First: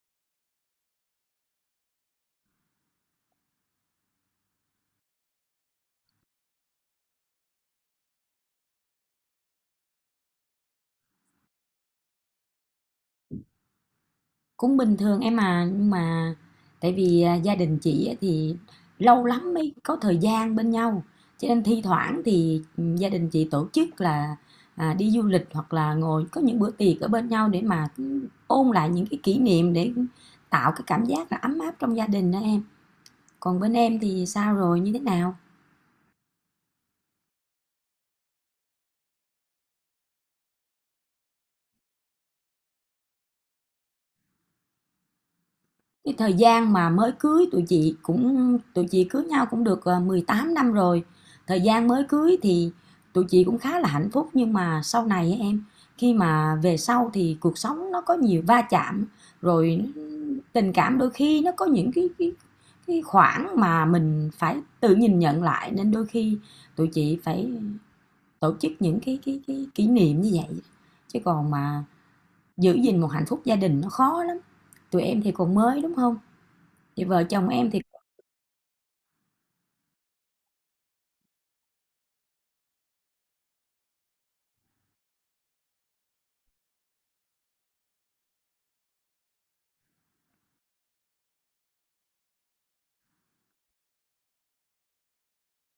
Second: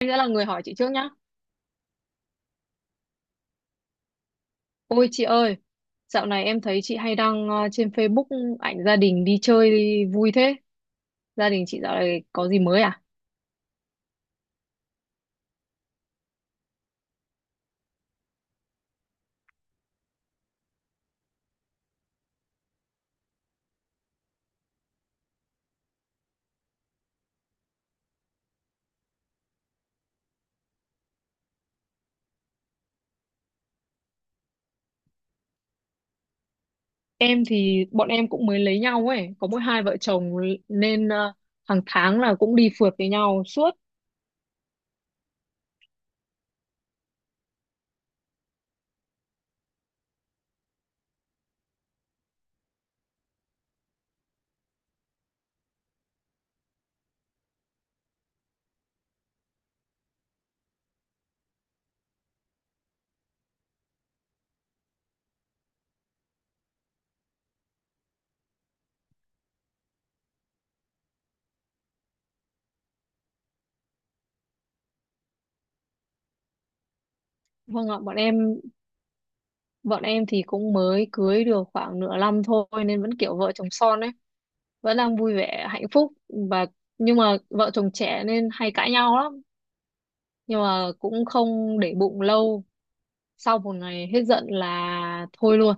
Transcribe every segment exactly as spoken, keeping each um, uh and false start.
Anh sẽ là người hỏi chị trước nhá. Ôi chị ơi, dạo này em thấy chị hay đăng ờ, trên Facebook ảnh gia đình đi chơi vui thế. Gia đình chị dạo này có gì mới à? Cũng bình thường em à, nhưng mà tại vì, à, gia đình chị á thì lâu lắm mới có thời gian bên nhau, cho nên thi thoảng thì, ừm, gia đình chị tổ chức là, à, đi du lịch hoặc là ngồi có những bữa tiệc ở bên nhau để mà, ừ, ôn lại những cái kỷ niệm để tạo cái cảm giác là ấm áp trong gia đình đó em. Còn bên em thì sao rồi, như thế nào? Em thì bọn em cũng mới lấy nhau ấy, có mỗi hai vợ chồng nên ờ, hàng tháng là cũng đi phượt với nhau suốt. Cái thời gian mà mới cưới tụi chị cũng tụi chị cưới nhau cũng được ờ, mười tám năm rồi. Thời gian mới cưới thì tụi chị cũng khá là hạnh phúc, nhưng mà sau này em, khi mà về sau thì cuộc sống nó có nhiều va chạm, rồi tình cảm đôi khi nó có những cái cái cái khoảng mà mình phải tự nhìn nhận lại, nên đôi khi tụi chị phải tổ chức những cái cái cái kỷ niệm như vậy, chứ còn mà giữ gìn một hạnh phúc gia đình nó khó lắm. Tụi em thì còn mới, đúng không? Thì vợ chồng em thì Vâng ạ, bọn em bọn em thì cũng mới cưới được khoảng nửa năm thôi, nên vẫn kiểu vợ chồng son ấy, vẫn đang vui vẻ hạnh phúc và nhưng mà vợ chồng trẻ nên hay cãi nhau lắm, nhưng mà cũng không để bụng lâu, sau một ngày hết giận là thôi luôn.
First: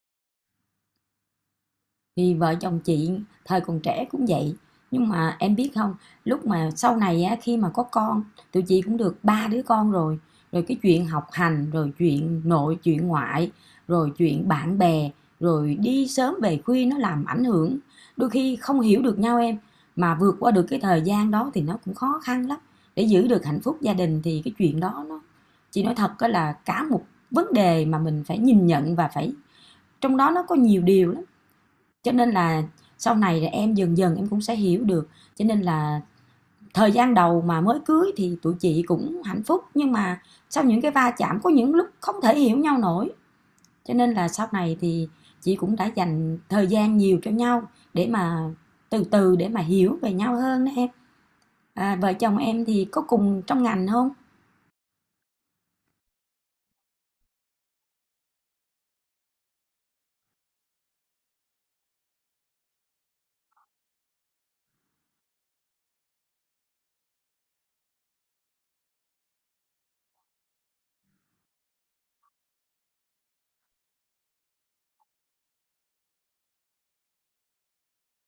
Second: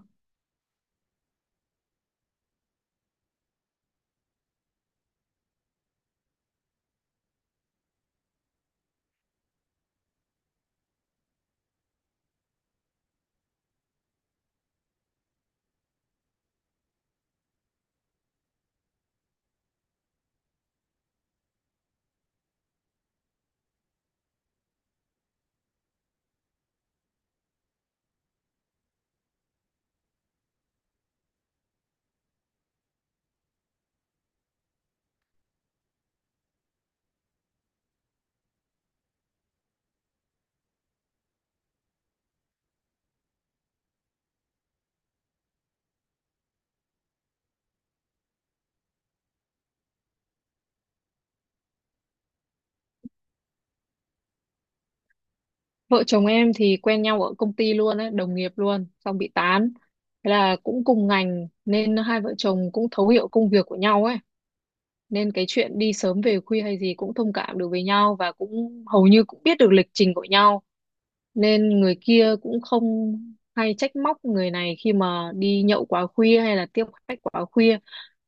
thì vợ chồng chị thời còn trẻ cũng vậy. Nhưng mà em biết không, lúc mà sau này á, khi mà có con, tụi chị cũng được ba đứa con rồi. Rồi cái chuyện học hành, rồi chuyện nội, chuyện ngoại, rồi chuyện bạn bè, rồi đi sớm về khuya nó làm ảnh hưởng. Đôi khi không hiểu được nhau em, mà vượt qua được cái thời gian đó thì nó cũng khó khăn lắm. Để giữ được hạnh phúc gia đình thì cái chuyện đó nó, chị nói thật á, là cả một vấn đề mà mình phải nhìn nhận và phải, trong đó nó có nhiều điều lắm. Cho nên là sau này là em dần dần em cũng sẽ hiểu được. Cho nên là thời gian đầu mà mới cưới thì tụi chị cũng hạnh phúc, nhưng mà sau những cái va chạm có những lúc không thể hiểu nhau nổi. Cho nên là sau này thì chị cũng đã dành thời gian nhiều cho nhau để mà từ từ để mà hiểu về nhau hơn đó em. À, vợ chồng em thì có cùng trong ngành không? Vợ chồng em thì quen nhau ở công ty luôn ấy, đồng nghiệp luôn xong bị tán, thế là cũng cùng ngành nên hai vợ chồng cũng thấu hiểu công việc của nhau ấy, nên cái chuyện đi sớm về khuya hay gì cũng thông cảm được với nhau, và cũng hầu như cũng biết được lịch trình của nhau, nên người kia cũng không hay trách móc người này khi mà đi nhậu quá khuya hay là tiếp khách quá khuya.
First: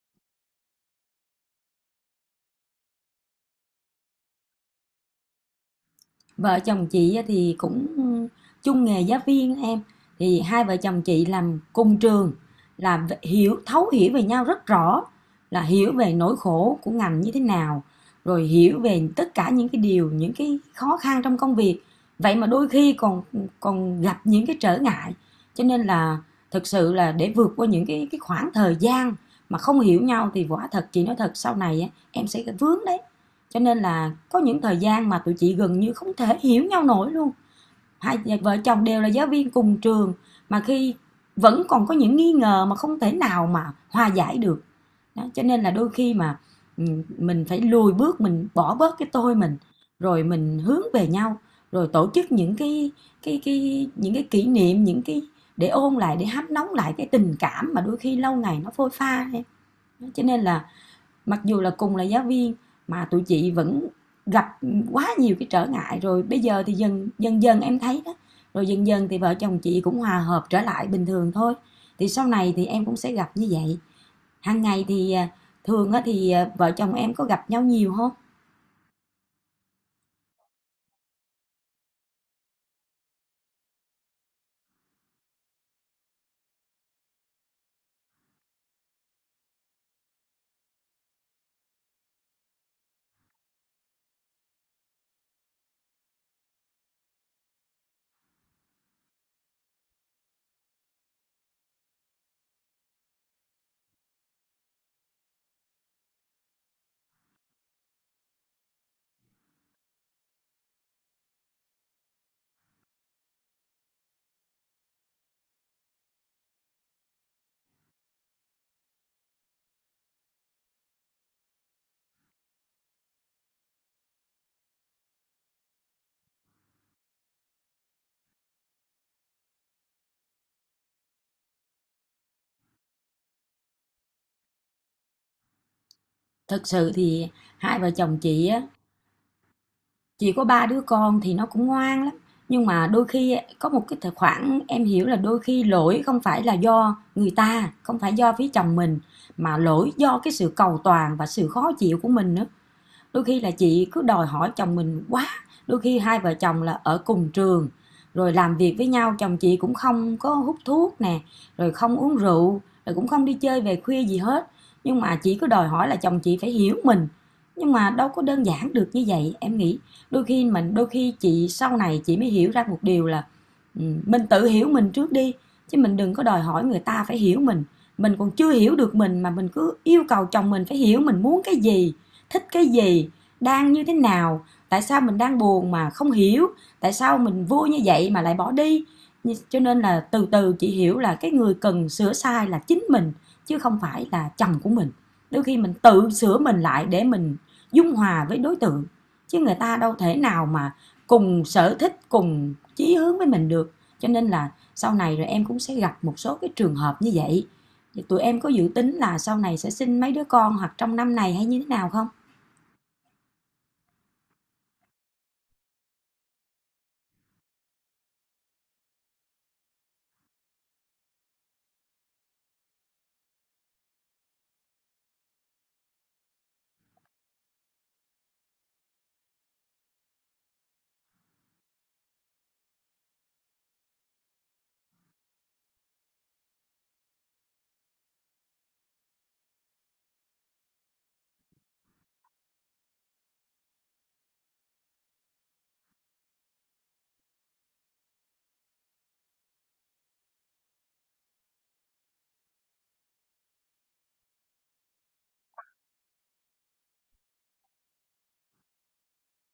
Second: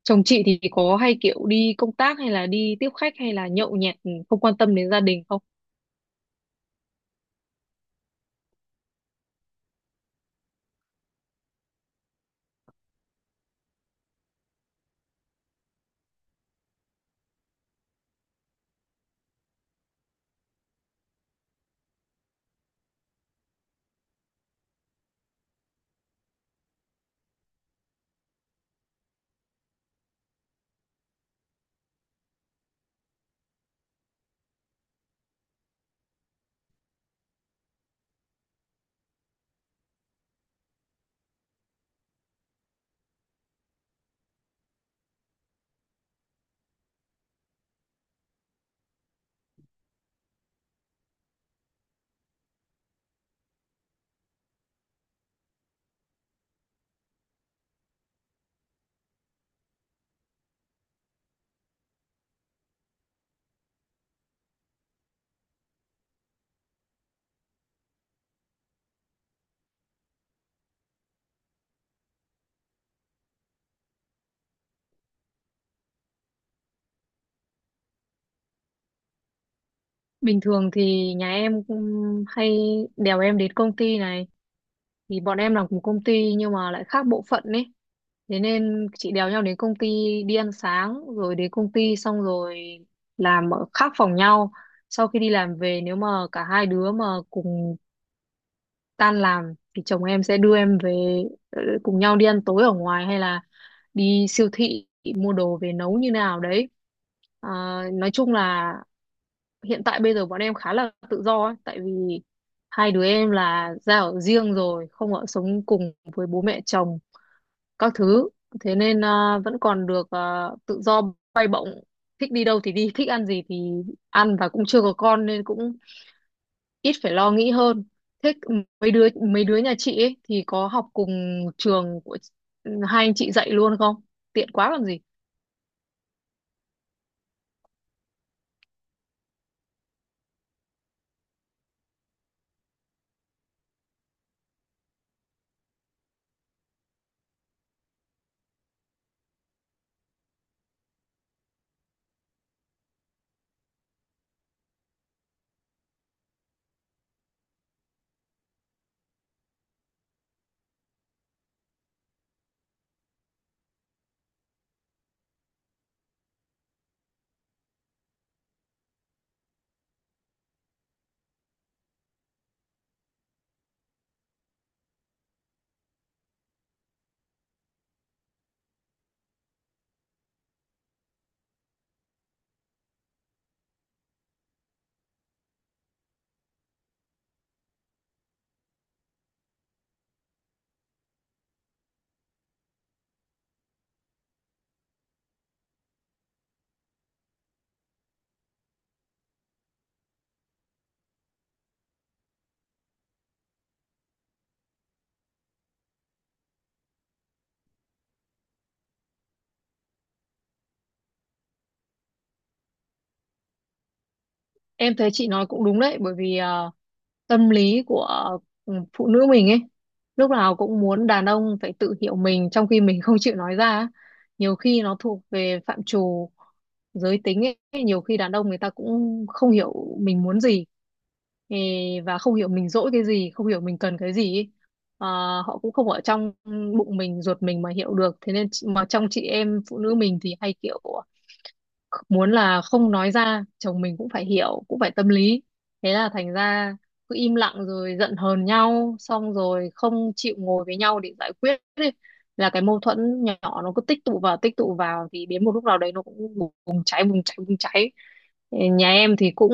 Chồng chị thì có hay kiểu đi công tác hay là đi tiếp khách hay là nhậu nhẹt, không quan tâm đến gia đình không? Vợ chồng chị thì cũng chung nghề giáo viên em, thì hai vợ chồng chị làm cùng trường, làm hiểu thấu hiểu về nhau rất rõ, là hiểu về nỗi khổ của ngành như thế nào, rồi hiểu về tất cả những cái điều, những cái khó khăn trong công việc. Vậy mà đôi khi còn còn gặp những cái trở ngại, cho nên là thực sự là để vượt qua những cái cái khoảng thời gian mà không hiểu nhau thì quả thật chị nói thật, sau này em sẽ vướng đấy. Cho nên là có những thời gian mà tụi chị gần như không thể hiểu nhau nổi luôn, hai vợ chồng đều là giáo viên cùng trường mà khi vẫn còn có những nghi ngờ mà không thể nào mà hòa giải được đó. Cho nên là đôi khi mà, ừ, mình phải lùi bước, mình bỏ bớt cái tôi mình, rồi mình hướng về nhau, rồi tổ chức những cái cái cái những cái kỷ niệm, những cái để ôn lại, để hấp nóng lại cái tình cảm mà đôi khi lâu ngày nó phôi pha. Cho nên là mặc dù là cùng là giáo viên mà tụi chị vẫn gặp quá nhiều cái trở ngại, rồi bây giờ thì dần dần dần em thấy đó, rồi dần dần thì vợ chồng chị cũng hòa hợp trở lại bình thường thôi. Thì sau này thì em cũng sẽ gặp như vậy. Hàng ngày thì à, thường á thì à, vợ chồng em có gặp nhau nhiều không? Bình thường thì nhà em cũng hay đèo em đến công ty này, thì bọn em làm cùng công ty nhưng mà lại khác bộ phận ấy, thế nên chị đèo nhau đến công ty, đi ăn sáng rồi đến công ty xong rồi làm ở khác phòng nhau. Sau khi đi làm về, nếu mà cả hai đứa mà cùng tan làm thì chồng em sẽ đưa em về, ờ, cùng nhau đi ăn tối ở ngoài hay là đi siêu thị mua đồ về nấu như nào đấy. Ờ, nói chung là hiện tại bây giờ bọn em khá là tự do ấy, tại vì hai đứa em là ra ở riêng rồi, không ở sống cùng với bố mẹ chồng các thứ. Thế nên à, vẫn còn được à, tự do bay bổng, thích đi đâu thì đi, thích ăn gì thì ăn, và cũng chưa có con nên cũng ít phải lo nghĩ hơn. Thế mấy đứa mấy đứa nhà chị ấy thì có học cùng trường của ừ, hai anh chị dạy luôn không? Tiện quá còn gì. Thực sự thì hai vợ chồng chị á, chỉ có ba đứa con thì nó cũng ngoan lắm, nhưng mà đôi khi có một cái thời- khoảng, em hiểu, là đôi khi lỗi không phải là do người ta, không phải do phía chồng mình, mà lỗi do cái sự cầu toàn và sự khó chịu của mình nữa. Đôi khi là chị cứ đòi hỏi chồng mình quá. Đôi khi hai vợ chồng là ở cùng trường rồi làm việc với nhau, chồng chị cũng không có hút thuốc nè, rồi không uống rượu, rồi cũng không đi chơi về khuya gì hết, nhưng mà chị cứ đòi hỏi là chồng chị phải hiểu mình, nhưng mà đâu có đơn giản được như vậy em nghĩ. Đôi khi mình đôi khi chị, sau này chị mới hiểu ra một điều là, ừ, mình tự hiểu mình trước đi, chứ mình đừng có đòi hỏi người ta phải hiểu mình. Mình còn chưa hiểu được mình mà mình cứ yêu cầu chồng mình phải hiểu mình muốn cái gì, thích cái gì, đang như thế nào, tại sao mình đang buồn mà không hiểu, tại sao mình vui như vậy mà lại bỏ đi. Cho nên là từ từ chị hiểu là cái người cần sửa sai là chính mình, chứ không phải là chồng của mình. Đôi khi mình tự sửa mình lại để mình dung hòa với đối tượng, chứ người ta đâu thể nào mà cùng sở thích cùng chí hướng với mình được. Cho nên là sau này rồi em cũng sẽ gặp một số cái trường hợp như vậy. Thì tụi em có dự tính là sau này sẽ sinh mấy đứa con, hoặc trong năm này, hay như thế nào không? Em thấy chị nói cũng đúng đấy, bởi vì à, tâm lý của ừ, phụ nữ mình ấy lúc nào cũng muốn đàn ông phải tự hiểu mình, trong khi mình không chịu nói ra á. Nhiều khi nó thuộc về phạm trù giới tính ấy, nhiều khi đàn ông người ta cũng không hiểu mình muốn gì, ê, và không hiểu mình dỗi cái gì, không hiểu mình cần cái gì ấy. Ờ, Họ cũng không ở trong bụng mình ruột mình mà hiểu được, thế nên chị- mà trong chị em phụ nữ mình thì hay kiểu muốn là không nói ra chồng mình cũng phải hiểu, cũng phải tâm lý, thế là thành ra cứ im lặng rồi giận hờn nhau, xong rồi không chịu ngồi với nhau để giải quyết ấy. Là cái mâu thuẫn nhỏ, nó cứ tích tụ vào tích tụ vào thì đến một lúc nào đấy nó cũng bùng cháy, bùng cháy, bùng cháy. Nhà em thì cũng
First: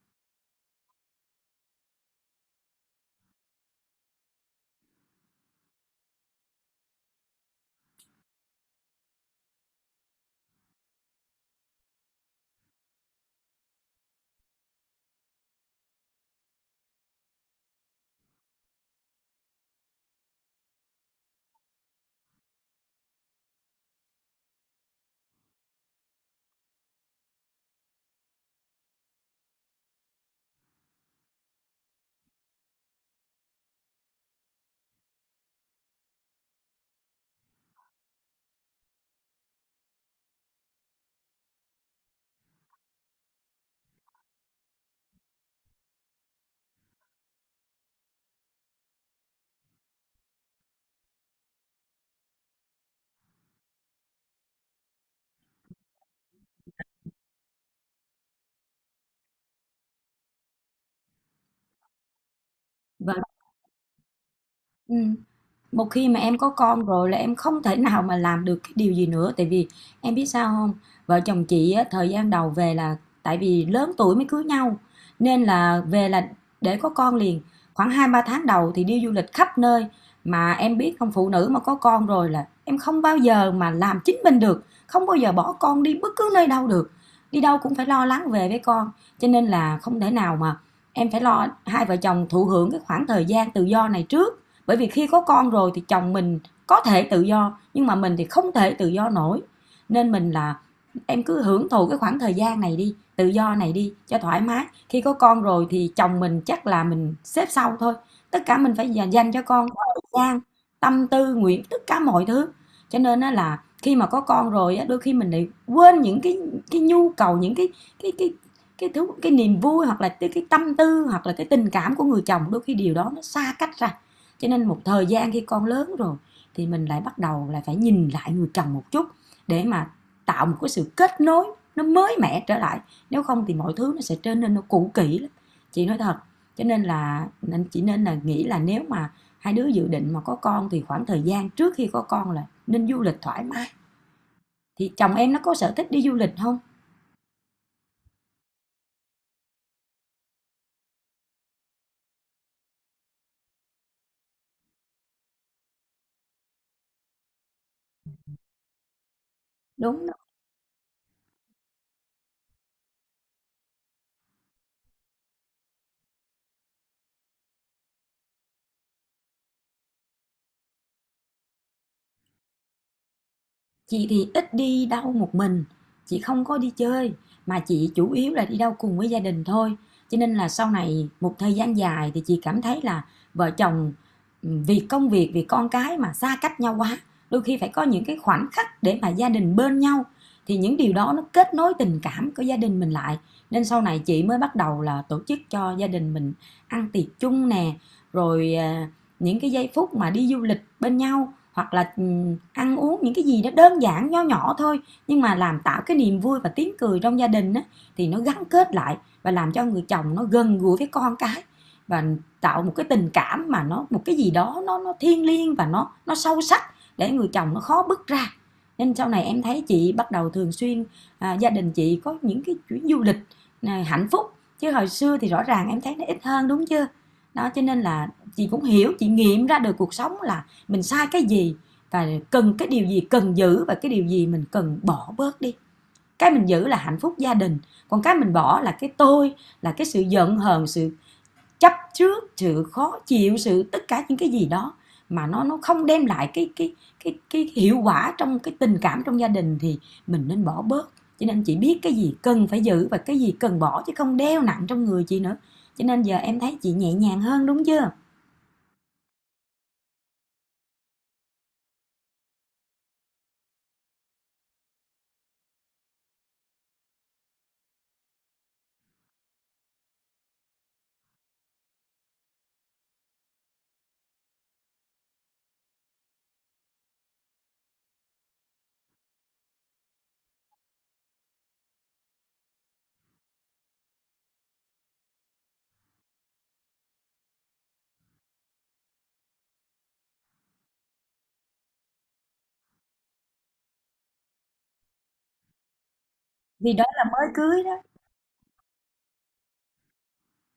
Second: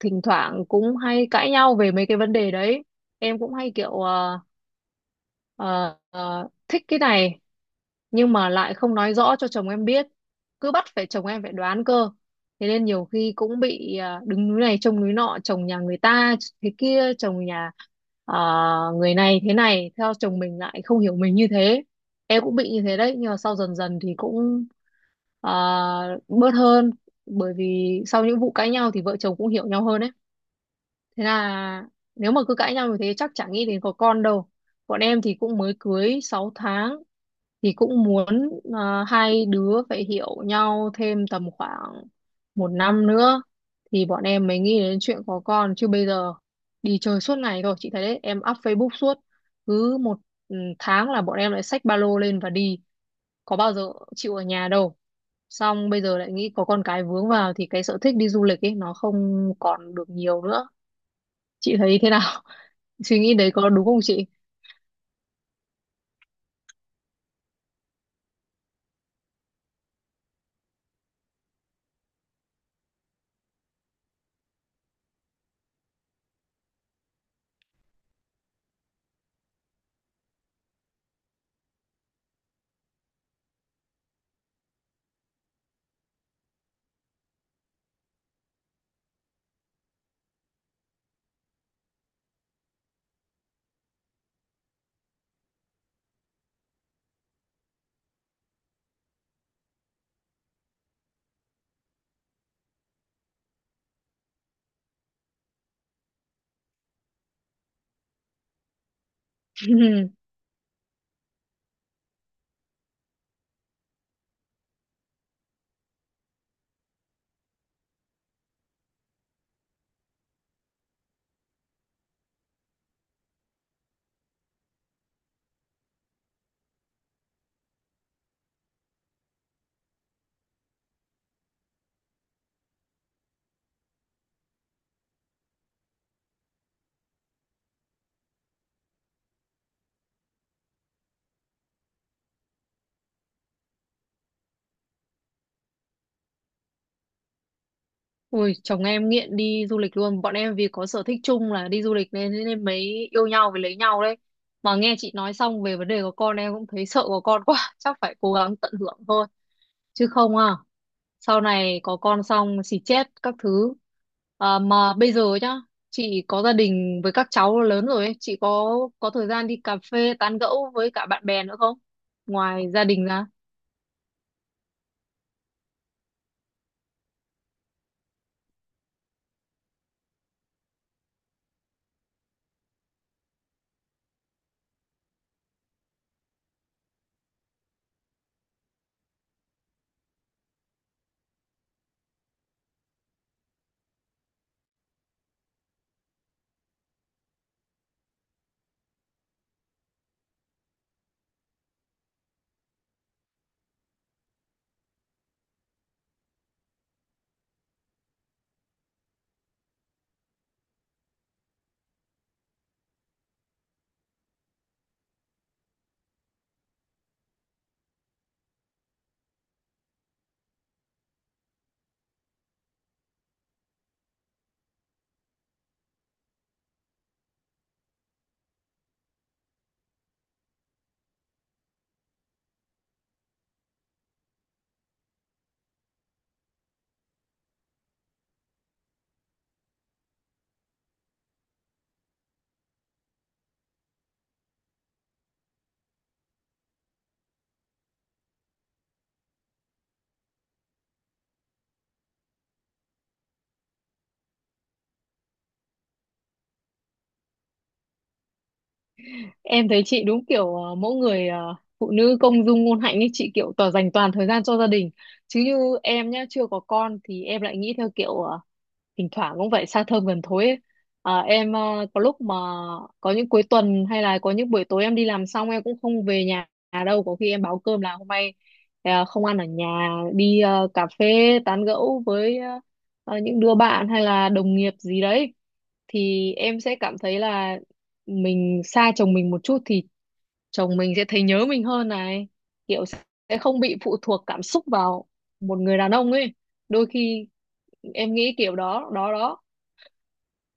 thỉnh thoảng cũng hay cãi nhau về mấy cái vấn đề đấy. Em cũng hay kiểu ờ, ờ, ờ, thích cái này nhưng mà lại không nói rõ cho chồng em biết, cứ bắt phải chồng em phải đoán cơ. Thế nên nhiều khi cũng bị à, đứng núi này trông núi nọ, chồng nhà người ta thế kia, chồng nhà à, người này thế này, theo chồng mình lại không hiểu mình như thế. Em cũng bị như thế đấy, nhưng mà sau dần dần thì cũng à, bớt hơn, bởi vì sau những vụ cãi nhau thì vợ chồng cũng hiểu nhau hơn đấy. Thế là nếu mà cứ cãi nhau như thế chắc chả nghĩ đến có con đâu. Bọn em thì cũng mới cưới sáu tháng, thì cũng muốn ờ, hai đứa phải hiểu nhau thêm tầm khoảng một năm nữa thì bọn em mới nghĩ đến chuyện có con, chứ bây giờ đi chơi suốt ngày thôi, chị thấy đấy, em up Facebook suốt, cứ một ừ, tháng là bọn em lại xách ba lô lên và đi, có bao giờ chịu ở nhà đâu. Xong bây giờ lại nghĩ có con cái vướng vào thì cái sở thích đi du lịch ấy nó không còn được nhiều nữa, chị thấy thế nào? Và, Suy nghĩ đấy có đúng không chị? ừm, một khi mà em có con rồi là em không thể nào mà làm được cái điều gì nữa, tại vì em biết sao không? Vợ chồng chị á, thời gian đầu về là, tại vì lớn tuổi mới cưới nhau, nên là về là để có con liền, khoảng hai ba tháng đầu thì đi du lịch khắp nơi. Mà em biết không? Phụ nữ mà có con rồi là em không bao giờ mà làm chính mình được, không bao giờ bỏ con đi bất cứ nơi đâu được, đi đâu cũng phải lo lắng về với con, cho nên là không thể nào mà, em phải lo hai vợ chồng thụ hưởng cái khoảng thời gian tự do này trước, bởi vì khi có con rồi thì chồng mình có thể tự do, nhưng mà mình thì không thể tự do nổi. Nên mình là, em cứ hưởng thụ cái khoảng thời gian này đi, tự do này đi cho thoải mái. Khi có con rồi thì chồng mình chắc là mình xếp sau thôi, tất cả mình phải dành- cho con thời gian, tâm tư nguyện, tất cả mọi thứ. Cho nên á là khi mà có con rồi á, đôi khi mình lại quên những cái cái nhu cầu, những cái cái cái cái thứ, cái niềm vui, hoặc là cái, cái tâm tư, hoặc là cái tình cảm của người chồng, đôi khi điều đó nó xa cách ra. Cho nên một thời gian khi con lớn rồi thì mình lại bắt đầu là phải nhìn lại người chồng một chút, để mà tạo một cái sự kết nối nó mới mẻ trở lại, nếu không thì mọi thứ nó sẽ trở nên nó cũ kỹ lắm, chị nói thật. Cho nên là, nên chỉ nên là nghĩ là nếu mà hai đứa dự định mà có con thì khoảng thời gian trước khi có con là nên du lịch thoải mái. Thì chồng em nó có sở thích đi du lịch không? Ui, chồng em nghiện đi du lịch luôn. Bọn em vì có sở thích chung là đi du lịch nên nên mới yêu nhau với lấy nhau đấy. Mà nghe chị nói xong về vấn đề có con em cũng thấy sợ có con quá. Chắc phải cố gắng tận hưởng thôi. Đúng. Chứ không à, sau này có con xong xì chết các thứ. À, mà bây giờ nhá, chị có gia đình với các cháu lớn rồi ấy. Chị có có thời gian đi cà phê tán gẫu với cả bạn bè nữa không? Ngoài gia đình ra. Chị thì ít đi đâu một mình, chị không có đi chơi, mà chị chủ yếu là đi đâu cùng với gia đình thôi. Cho nên là sau này một thời gian dài thì chị cảm thấy là vợ chồng, ừ, vì công việc, vì con cái mà xa cách nhau quá. Đôi khi phải có những cái khoảnh khắc để mà gia đình bên nhau, thì những điều đó nó kết nối tình cảm của gia đình mình lại. Nên sau này chị mới bắt đầu là tổ chức cho gia đình mình ăn tiệc chung nè, rồi à, những cái giây phút mà đi du lịch bên nhau, hoặc là ừ, ăn uống những cái gì nó đơn giản nho nhỏ thôi, nhưng mà làm tạo cái niềm vui và tiếng cười trong gia đình á, thì nó gắn kết lại, và làm cho người chồng nó gần gũi với con cái, và tạo một cái tình cảm mà nó một cái gì đó nó nó thiêng liêng và nó nó sâu sắc, để người chồng nó khó bứt ra. Nên sau này em thấy chị bắt đầu thường xuyên, à, gia đình chị có những cái chuyến du lịch, à, hạnh phúc, chứ hồi xưa thì rõ ràng em thấy nó ít hơn đúng chưa. Đó cho nên là chị cũng hiểu, chị nghiệm ra được cuộc sống là mình sai cái gì và cần cái điều gì, cần giữ và cái điều gì mình cần bỏ bớt đi. Cái mình giữ là hạnh phúc gia đình, còn cái mình bỏ là cái tôi, là cái sự giận hờn, sự chấp trước, sự khó chịu, sự tất cả những cái gì đó mà nó nó không đem lại cái cái cái cái hiệu quả trong cái tình cảm trong gia đình thì mình nên bỏ bớt. Cho nên chị biết cái gì cần phải giữ và cái gì cần bỏ, chứ không đeo nặng trong người chị nữa. Cho nên giờ em thấy chị nhẹ nhàng hơn đúng chưa. Em thấy chị đúng kiểu ờ, mỗi người ờ, phụ nữ công dung ngôn hạnh ấy, chị kiểu tỏ dành toàn thời gian cho gia đình, chứ như em nhá chưa có con thì em lại nghĩ theo kiểu ờ, thỉnh thoảng cũng phải xa thơm gần thối ấy. Ờ, em ờ, có lúc mà có những cuối tuần hay là có những buổi tối em đi làm xong em cũng không về nhà đâu, có khi em báo cơm là hôm nay ờ, không ăn ở nhà, đi ờ, cà phê tán gẫu với ờ, ờ, những đứa bạn hay là đồng nghiệp gì đấy, thì em sẽ cảm thấy là mình xa chồng mình một chút thì chồng mình sẽ thấy nhớ mình hơn này, kiểu sẽ không bị phụ thuộc cảm xúc vào một người đàn ông ấy, Vì đó đôi là mới khi cưới đó, em nghĩ kiểu đó đó đó.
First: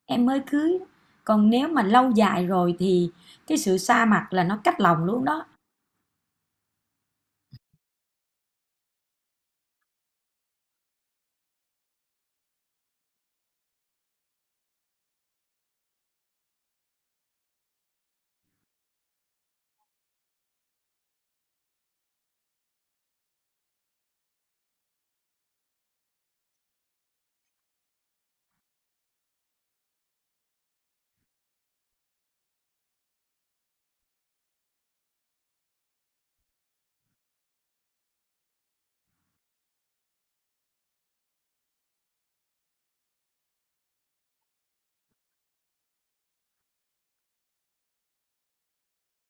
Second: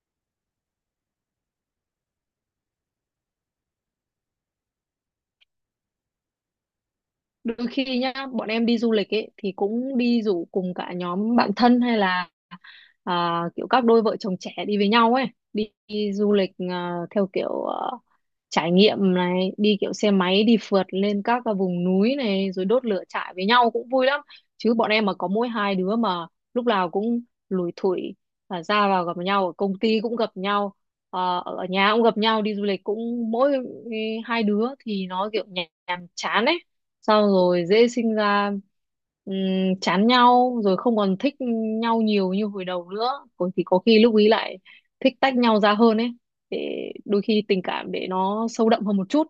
em mới cưới, còn nếu mà lâu dài rồi thì cái sự xa mặt là nó cách lòng luôn đó. Đôi khi nhá bọn em đi du lịch ấy thì cũng đi rủ cùng cả nhóm bạn thân hay là à, kiểu các đôi vợ chồng trẻ đi với nhau ấy, đi, đi du lịch à, theo kiểu à, trải nghiệm này, đi kiểu xe máy đi phượt lên các cái vùng núi này rồi đốt lửa trại với nhau cũng vui lắm. Chứ bọn em mà có mỗi hai đứa mà lúc nào cũng lủi thủi, à, ra vào gặp nhau ở công ty cũng gặp nhau, à, ở nhà cũng gặp nhau, đi du lịch cũng mỗi ừ, hai đứa, thì nó kiểu nhàm nhàm chán ấy, xong rồi dễ sinh ra ừm, chán nhau rồi không còn thích nhau nhiều như hồi đầu nữa, còn thì có khi lúc ý lại thích tách nhau ra hơn ấy, để đôi khi tình cảm để nó sâu đậm hơn một chút,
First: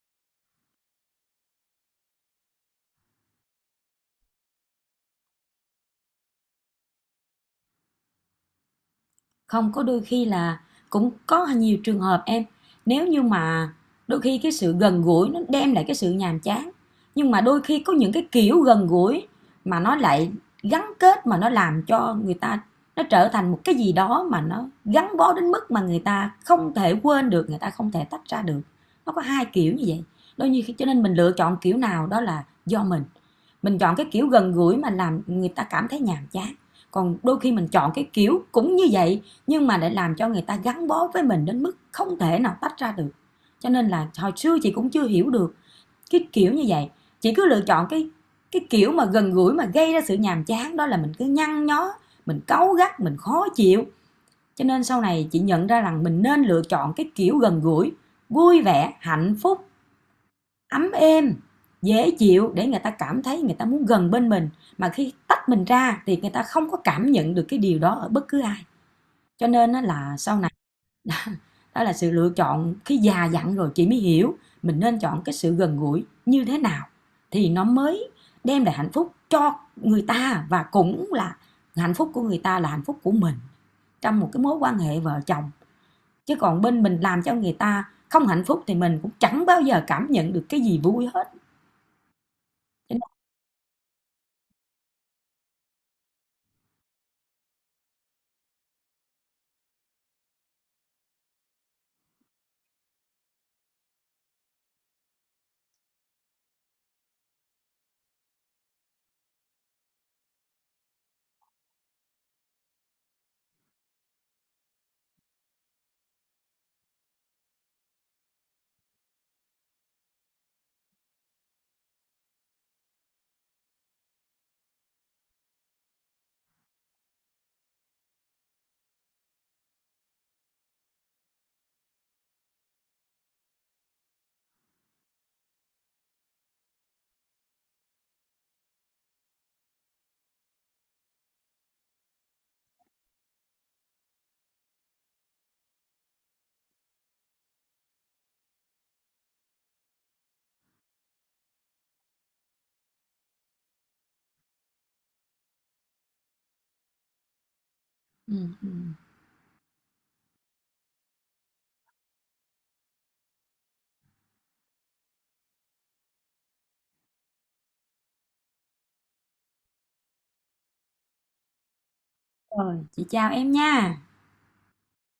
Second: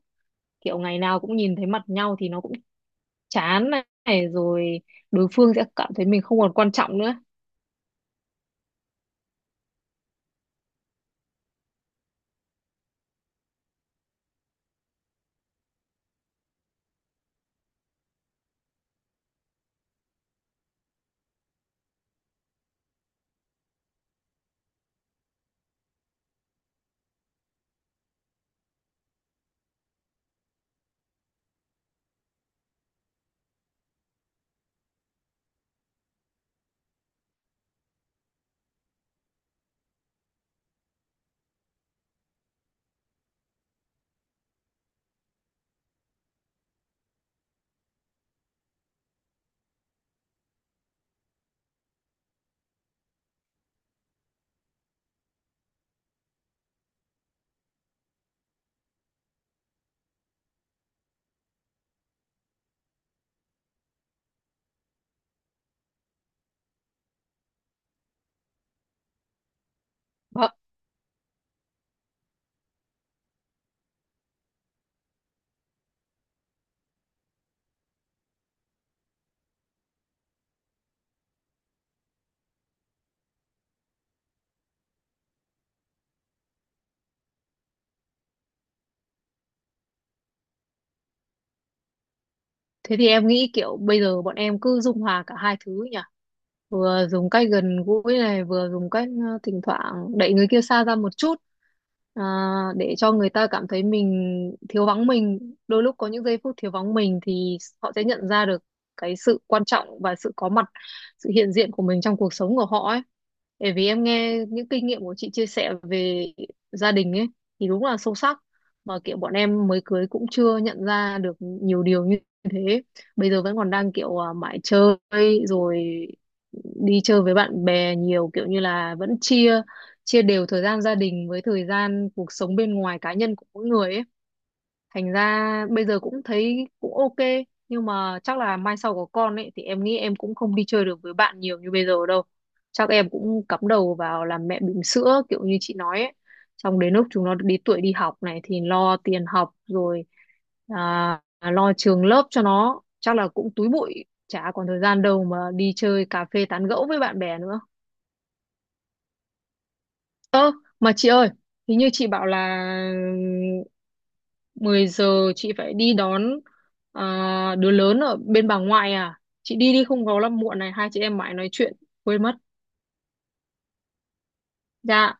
kiểu ngày nào cũng nhìn thấy mặt nhau thì nó cũng chán này, rồi đối phương sẽ cảm thấy mình không còn quan trọng nữa. Không có, đôi khi là cũng có nhiều trường hợp em, nếu như mà đôi khi cái sự gần gũi nó đem lại cái sự nhàm chán, nhưng mà đôi khi có những cái kiểu gần gũi mà nó lại gắn kết, mà nó làm cho người ta, nó trở thành một cái gì đó mà nó gắn bó đến mức mà người ta không thể quên được, người ta không thể tách ra được. Nó có hai kiểu như vậy. Đôi khi cho nên mình lựa chọn kiểu nào đó là do mình mình chọn cái kiểu gần gũi mà làm người ta cảm thấy nhàm chán, còn đôi khi mình chọn cái kiểu cũng như vậy, nhưng mà lại làm cho người ta gắn bó với mình đến mức không thể nào tách ra được. Cho nên là hồi xưa chị cũng chưa hiểu được cái kiểu như vậy, chị cứ lựa chọn cái cái kiểu mà gần gũi mà gây ra sự nhàm chán, đó là mình cứ nhăn nhó, mình cáu gắt, mình khó chịu. Cho nên sau này chị nhận ra rằng mình nên lựa chọn cái kiểu gần gũi vui vẻ, hạnh phúc, ấm êm, dễ chịu để người ta cảm thấy người ta muốn gần bên mình, mà khi tách mình ra thì người ta không có cảm nhận được cái điều đó ở bất cứ ai. Cho nên là sau này, Vâng. đó là sự lựa chọn khi già dặn rồi chị mới hiểu mình nên chọn cái sự gần gũi như thế nào thì nó mới đem lại hạnh phúc cho người ta, và cũng là hạnh phúc của người ta là hạnh phúc của mình trong một cái mối quan hệ vợ chồng. Chứ còn bên mình làm cho người ta không hạnh phúc thì mình cũng chẳng bao giờ cảm nhận được cái gì vui hết. Thế thì em nghĩ kiểu bây giờ bọn em cứ dung hòa cả hai thứ nhỉ? Vừa dùng cách gần gũi này, vừa dùng cách ờ, thỉnh thoảng đẩy người kia xa ra một chút, à, để cho người ta cảm thấy mình thiếu vắng mình. Đôi lúc có những giây phút thiếu vắng mình thì họ sẽ nhận ra được cái sự quan trọng và sự có mặt, sự hiện diện của mình trong cuộc sống của họ ấy. Bởi vì em nghe những kinh nghiệm của chị chia sẻ về gia đình ấy thì đúng là sâu sắc, mà kiểu bọn em mới cưới cũng chưa nhận ra được nhiều điều như thế, bây giờ vẫn còn đang kiểu à, mãi chơi, rồi đi chơi với bạn bè nhiều, kiểu như là vẫn chia chia đều thời gian gia đình với thời gian cuộc sống bên ngoài cá nhân của mỗi người ấy, thành ra bây giờ cũng thấy cũng ok. Nhưng mà chắc là mai sau có con ấy thì em nghĩ em cũng không đi chơi được với bạn nhiều như bây giờ đâu, chắc em cũng cắm đầu vào làm mẹ bỉm sữa kiểu như chị nói ấy, xong đến lúc chúng nó đi tuổi đi học này thì lo tiền học rồi, à, lo trường lớp cho nó chắc là cũng túi bụi, chả còn thời gian đâu mà đi chơi cà phê tán gẫu với bạn bè nữa. Ừ, ừ. Ơ, mà chị ơi, hình như chị bảo là mười giờ chị phải đi đón à, đứa lớn ở bên bà ngoại à? Chị đi đi không có là muộn này, hai chị em mãi nói chuyện, quên mất. Rồi chị chào em nha. Dạ.